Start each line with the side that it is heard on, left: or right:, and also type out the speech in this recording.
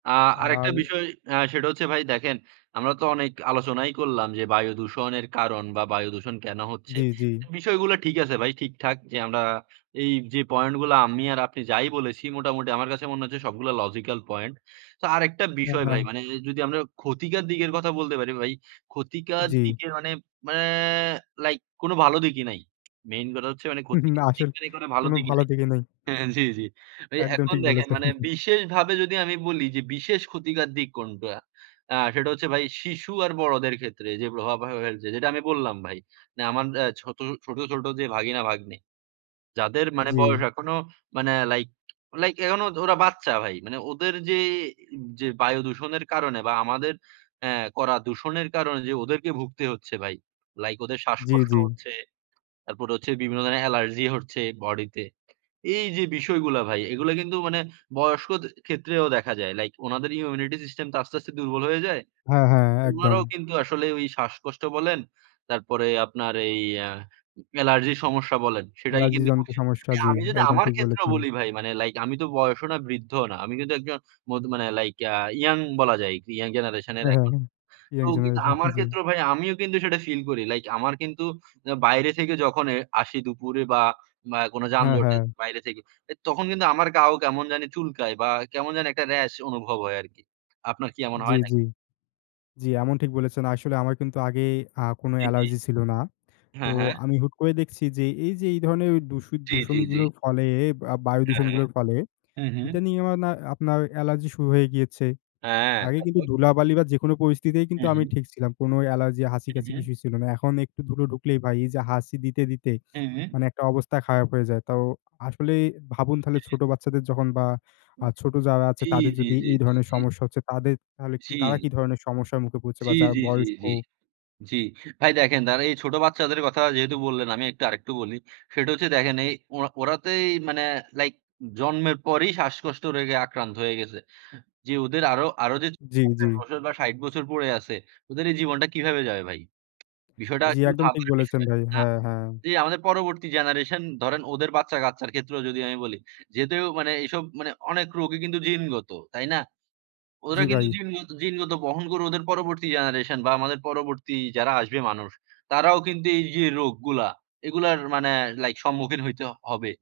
right: আ আরেকটা
left: আর
right: বিষয়, আ সেটা হচ্ছে, ভাই, দেখেন আমরা তো অনেক আলোচনাই করলাম যে, বায়ুদূষণের কারণ বা বায়ুদূষণ কেন হচ্ছে?
left: জি, জি।
right: বিষয়গুলো ঠিক আছে ভাই, ঠিকঠাক যে, আমরা এই যে, পয়েন্ট গুলো আমি আর আপনি যাই বলেছি, মোটামুটি আমার কাছে মনে হচ্ছে, সবগুলো লজিক্যাল পয়েন্ট। তো আরেকটা
left: হ্যাঁ,
right: বিষয়
left: হ্যাঁ।
right: ভাই, মানে যদি আমরা ক্ষতিকর দিকের কথা বলতে পারি ভাই, ক্ষতিকর
left: জি।
right: দিকে মানে, ম্য মানে লাইক কোন ভালো দিকই নাই। মেইন কথা হচ্ছে, মানে
left: না,
right: ক্ষতিকর দিক
left: আসলে
right: ভালো
left: কোনো
right: দিকই
left: ভালো
right: নাই।
left: দিকে নেই।
right: হ্যাঁ, জি, জি। ভাই,
left: একদম
right: এখন
left: ঠিক
right: দেখেন,
left: বলেছেন।
right: মানে বিশেষভাবে যদি আমি বলি যে, বিশেষ ক্ষতিকর দিক কোনটা, আ সেটা হচ্ছে ভাই, শিশু আর বড়দের ক্ষেত্রে যে প্রভাব ফেলছে। যেটা আমি বললাম ভাই। আমার ছোট, ছোট যে ভাগিনা ভাগ্নে; যাদের মানে বয়স,
left: জি।
right: এখনো মানে লাইক, লাইক, এখনো ওরা বাচ্চা ভাই। মানে ওদের যে, যে বায়ু দূষণের কারণে বা আমাদের আ করা দূষণের কারণে যে, ওদেরকে ভুগতে হচ্ছে ভাই। লাইক ওদের
left: জি,
right: শ্বাসকষ্ট
left: জি।
right: হচ্ছে। তারপর হচ্ছে বিভিন্ন ধরনের অ্যালার্জি হচ্ছে বডিতে। এই যে বিষয়গুলা ভাই, এগুলা কিন্তু মানে বয়স্ক ক্ষেত্রেও দেখা যায়। লাইক ওনাদের ইমিউনিটি সিস্টেম তো আস্তে, আস্তে দুর্বল হয়ে যায়।
left: হ্যাঁ, হ্যাঁ। একদম।
right: উনারাও কিন্তু আসলে ওই শ্বাসকষ্ট বলেন। তারপরে আপনার এই আ এলার্জির সমস্যা বলেন। সেটাই
left: অ্যালার্জি
right: কিন্তু
left: জনিত সমস্যা জি,
right: আমি যদি,
left: একদম
right: আমার
left: ঠিক
right: ক্ষেত্রেও
left: বলেছেন।
right: বলি ভাই, মানে লাইক আমি তো বয়সও না, বৃদ্ধও না। আমি কিন্তু একজন মধ মানে লাইক, আ ইয়ং বলা যায়। ইয়ং জেনারেশন এর
left: হ্যাঁ, হ্যাঁ। ইয়ং
right: তো, কিন্তু
left: জেনারেশন,
right: আমার
left: জি।
right: ক্ষেত্রেও ভাই, আমিও কিন্তু সেটা ফিল করি। লাইক আমার কিন্তু বাইরে থেকে যখন আসি, দুপুরে বা কোনো
left: হ্যাঁ,
right: যানজটে
left: হ্যাঁ।
right: বাইরে থেকে, তখন কিন্তু আমার গা ও, কেমন জা নি চুলকায় বা কেমন জানি একটা রেশ অনুভব হয় আরকি। আপনার কি এমন
left: জি,
right: হয় নাকি?
left: জি। জি, এমন ঠিক বলেছেন। আসলে আমার কিন্তু আগে আ কোন
right: ৩ টি।
left: অ্যালার্জি ছিল না। তো
right: হ্যাঁ, হ্যাঁ।
left: আমি হুট করে দেখছি যে, এই যে, এই ধরনের দূষি
right: জি, জি, জি।
left: দূষণগুলোর ফলে, আ বায়ু
right: হ্যাঁ, হ্যাঁ,
left: দূষণগুলোর ফলে
right: হু, হু।
left: এটা নিয়ে না, আমার আপনার অ্যালার্জি শুরু হয়ে গিয়েছে।
right: হ্যাঁ।
left: আগে
right: থাক
left: কিন্তু
right: ভাই
left: ধুলাবালি বা যেকোনো পরিস্থিতি কিন্তু
right: হ্যাঁ,
left: আমি
right: হ্যাঁ।
left: ঠিক ছিলাম। কোন অ্যালার্জি,
right: হ্যাঁ,
left: হাঁচিকাশি
right: হ্যাঁ।
left: কিছুই ছিল না। এখন একটু ধুলো ঢুক লেই ভাই, এই যে হাঁচি দিতে, দিতে
right: হ্যাঁ, হ্যাঁ।
left: মানে একটা অবস্থা খারাপ হয়ে যায়। তো আসলে ভাবুন, তাহলে
right: হ্যাঁ।
left: ছোট বাচ্চাদের যখন বা
right: উ
left: আ ছোট যারা আছে,
right: জি,
left: তাদের
right: জি,
left: যদি
right: জি,
left: এই
right: জি,
left: ধরনের
right: জি।
left: সমস্যা হচ্ছে, তাদের তাহলে
right: জি।
left: তারা কি ধরনের সমস্যার মুখে পড়ছে
right: জি,
left: বা যারা
right: জি, জি,
left: বয়স্ক
right: জি, জি। ভাই দেখেন, এই ছোট বাচ্চাদের কথা যেহেতু বললেন, আমি একটু আরেকটু বলি। সেটা হচ্ছে দেখেন, এই ওরা তো মানে আ লাইক জন্মের পরেই, শ্বাসকষ্ট রেগে আক্রান্ত হয়ে গেছে। যে ওদের আরো, আরো যে,
left: জি, জি।
right: ৫০ বছর বা ৬০ বছর পড়ে আছে। ওদের এই জীবনটা কীভাবে যাবে ভাই? বিষয়টা
left: জি,
right: কিন্তু
left: একদম ঠিক
right: ভাবার
left: বলেছেন
right: বিষয়।
left: ভাই। হ্যাঁ, হ্যাঁ।
right: যে আমাদের পরবর্তী জেনারেশন ধরেন, ওদের বাচ্চা-কাচ্চার ক্ষেত্রেও যদি আমি বলি, যেহেতু মানে এসব অনেক রোগই কিন্তু জিনগত, তাই না? ওরা
left: জি,
right: কিন্তু
left: ভাই।
right: জিনগত, জিনগত বহন করে, ওদের পরবর্তী জেনারেশন বা আমাদের পরবর্তী যারা আসবে মানুষ, তারাও কিন্তু এই যে রোগগুলা, এগুলার মানে লাইক সম্মুখীন হইতে হবে।